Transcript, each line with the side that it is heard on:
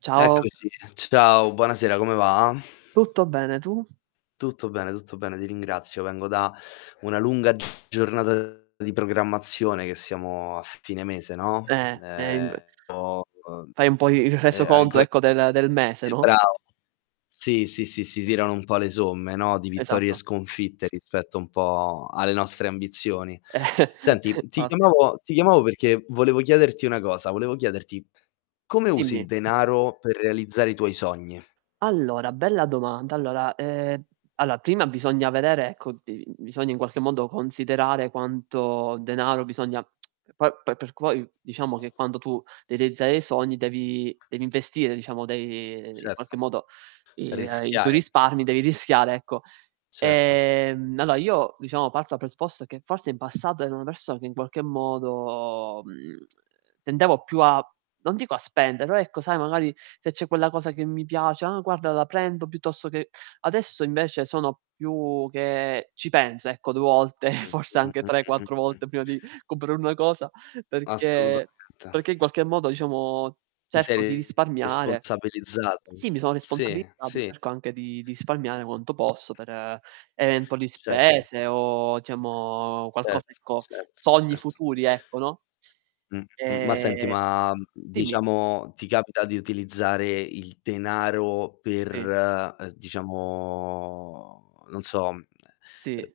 right: Ciao.
left: Eccoci. Ciao, buonasera, come va?
right: Tutto bene, tu?
left: Tutto bene, tutto bene, ti ringrazio. Vengo da una lunga giornata di programmazione che siamo a fine mese, no,
right: Ehm ehm, inv
left: ehm ho uhm,
right: Fai un po' i il reso
left: ehm,
right: conto
left: anco e
right: ecco del del mese, no?
left: brav sì, sì, sì, si tirano un po' le somme, no, di vittorie e
right: Esatto.
left: sconfitte rispetto un po' alle nostre ambizioni. Senti, ti
right: Fatti.
left: chiamavo ti chiamavo perché volevo chiederti una cosa, volevo chiederti: come usi il
right: Dimmi.
left: denaro per realizzare i tuoi sogni?
right: Allora, bella domanda. Allora, ehm, allora prima bisogna vedere, ecco, uhm, bisogna in qualche modo considerare quanto denaro bisogna poi per perc poi diciamo che quando tu devi realizzare i sogni devi devi investire, diciamo, dei ehm, in
left: Certo.
right: qualche modo i ehm, i tuoi
left: Rischiare.
right: risparmi, devi rischiare, ecco.
left: Certo.
right: Ehm, allora io, diciamo, parto dal presupposto che forse in passato ero una persona che in qualche modo, mhmm, tendevo più a non dico a spendere, però ecco sai magari se c'è quella cosa che mi piace: "Ah guarda la prendo", piuttosto che adesso invece sono più che ci penso, ecco, 2 volte, forse
left: Mh-mh,
right: anche tre,
left: Mh-mh,
right: quattro
left: mh.
right: volte prima di comprare una cosa, perché
left: Assolutamente.
right: perché in qualche modo, diciamo,
left: Ti
right: cerco di
left: sei
right: risparmiare
left: responsabilizzato.
right: sì, mi sono
left: Sì,
right: responsabilizzato,
left: sì.
right: cerco anche di di risparmiare quanto posso per eventuali
left: Certo.
right: spese o diciamo
left: Certo,
right: qualcosa, ecco
left: certo,
right: sogni
left: certo.
right: futuri, ecco, no?
left: M m ma senti,
right: Ehm
left: ma, uhm,
right: dimmi.
left: diciamo ti capita di utilizzare il denaro per,
right: Sì.
left: ehm, diciamo non so, uhm,
right: Sì.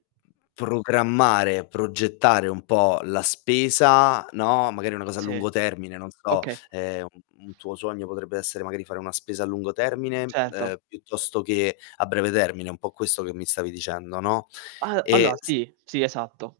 left: programmare, progettare un po' la spesa, no, magari una cosa a
right: Sì.
left: lungo termine, non so,
right: Okay.
left: ehm, un un tuo sogno potrebbe essere magari fare una spesa a lungo termine,
right: Certo.
left: ehm, piuttosto che a breve termine, un po' questo che mi stavi dicendo, no?
right: Al allora,
left: E s
right: sì, sì, esatto.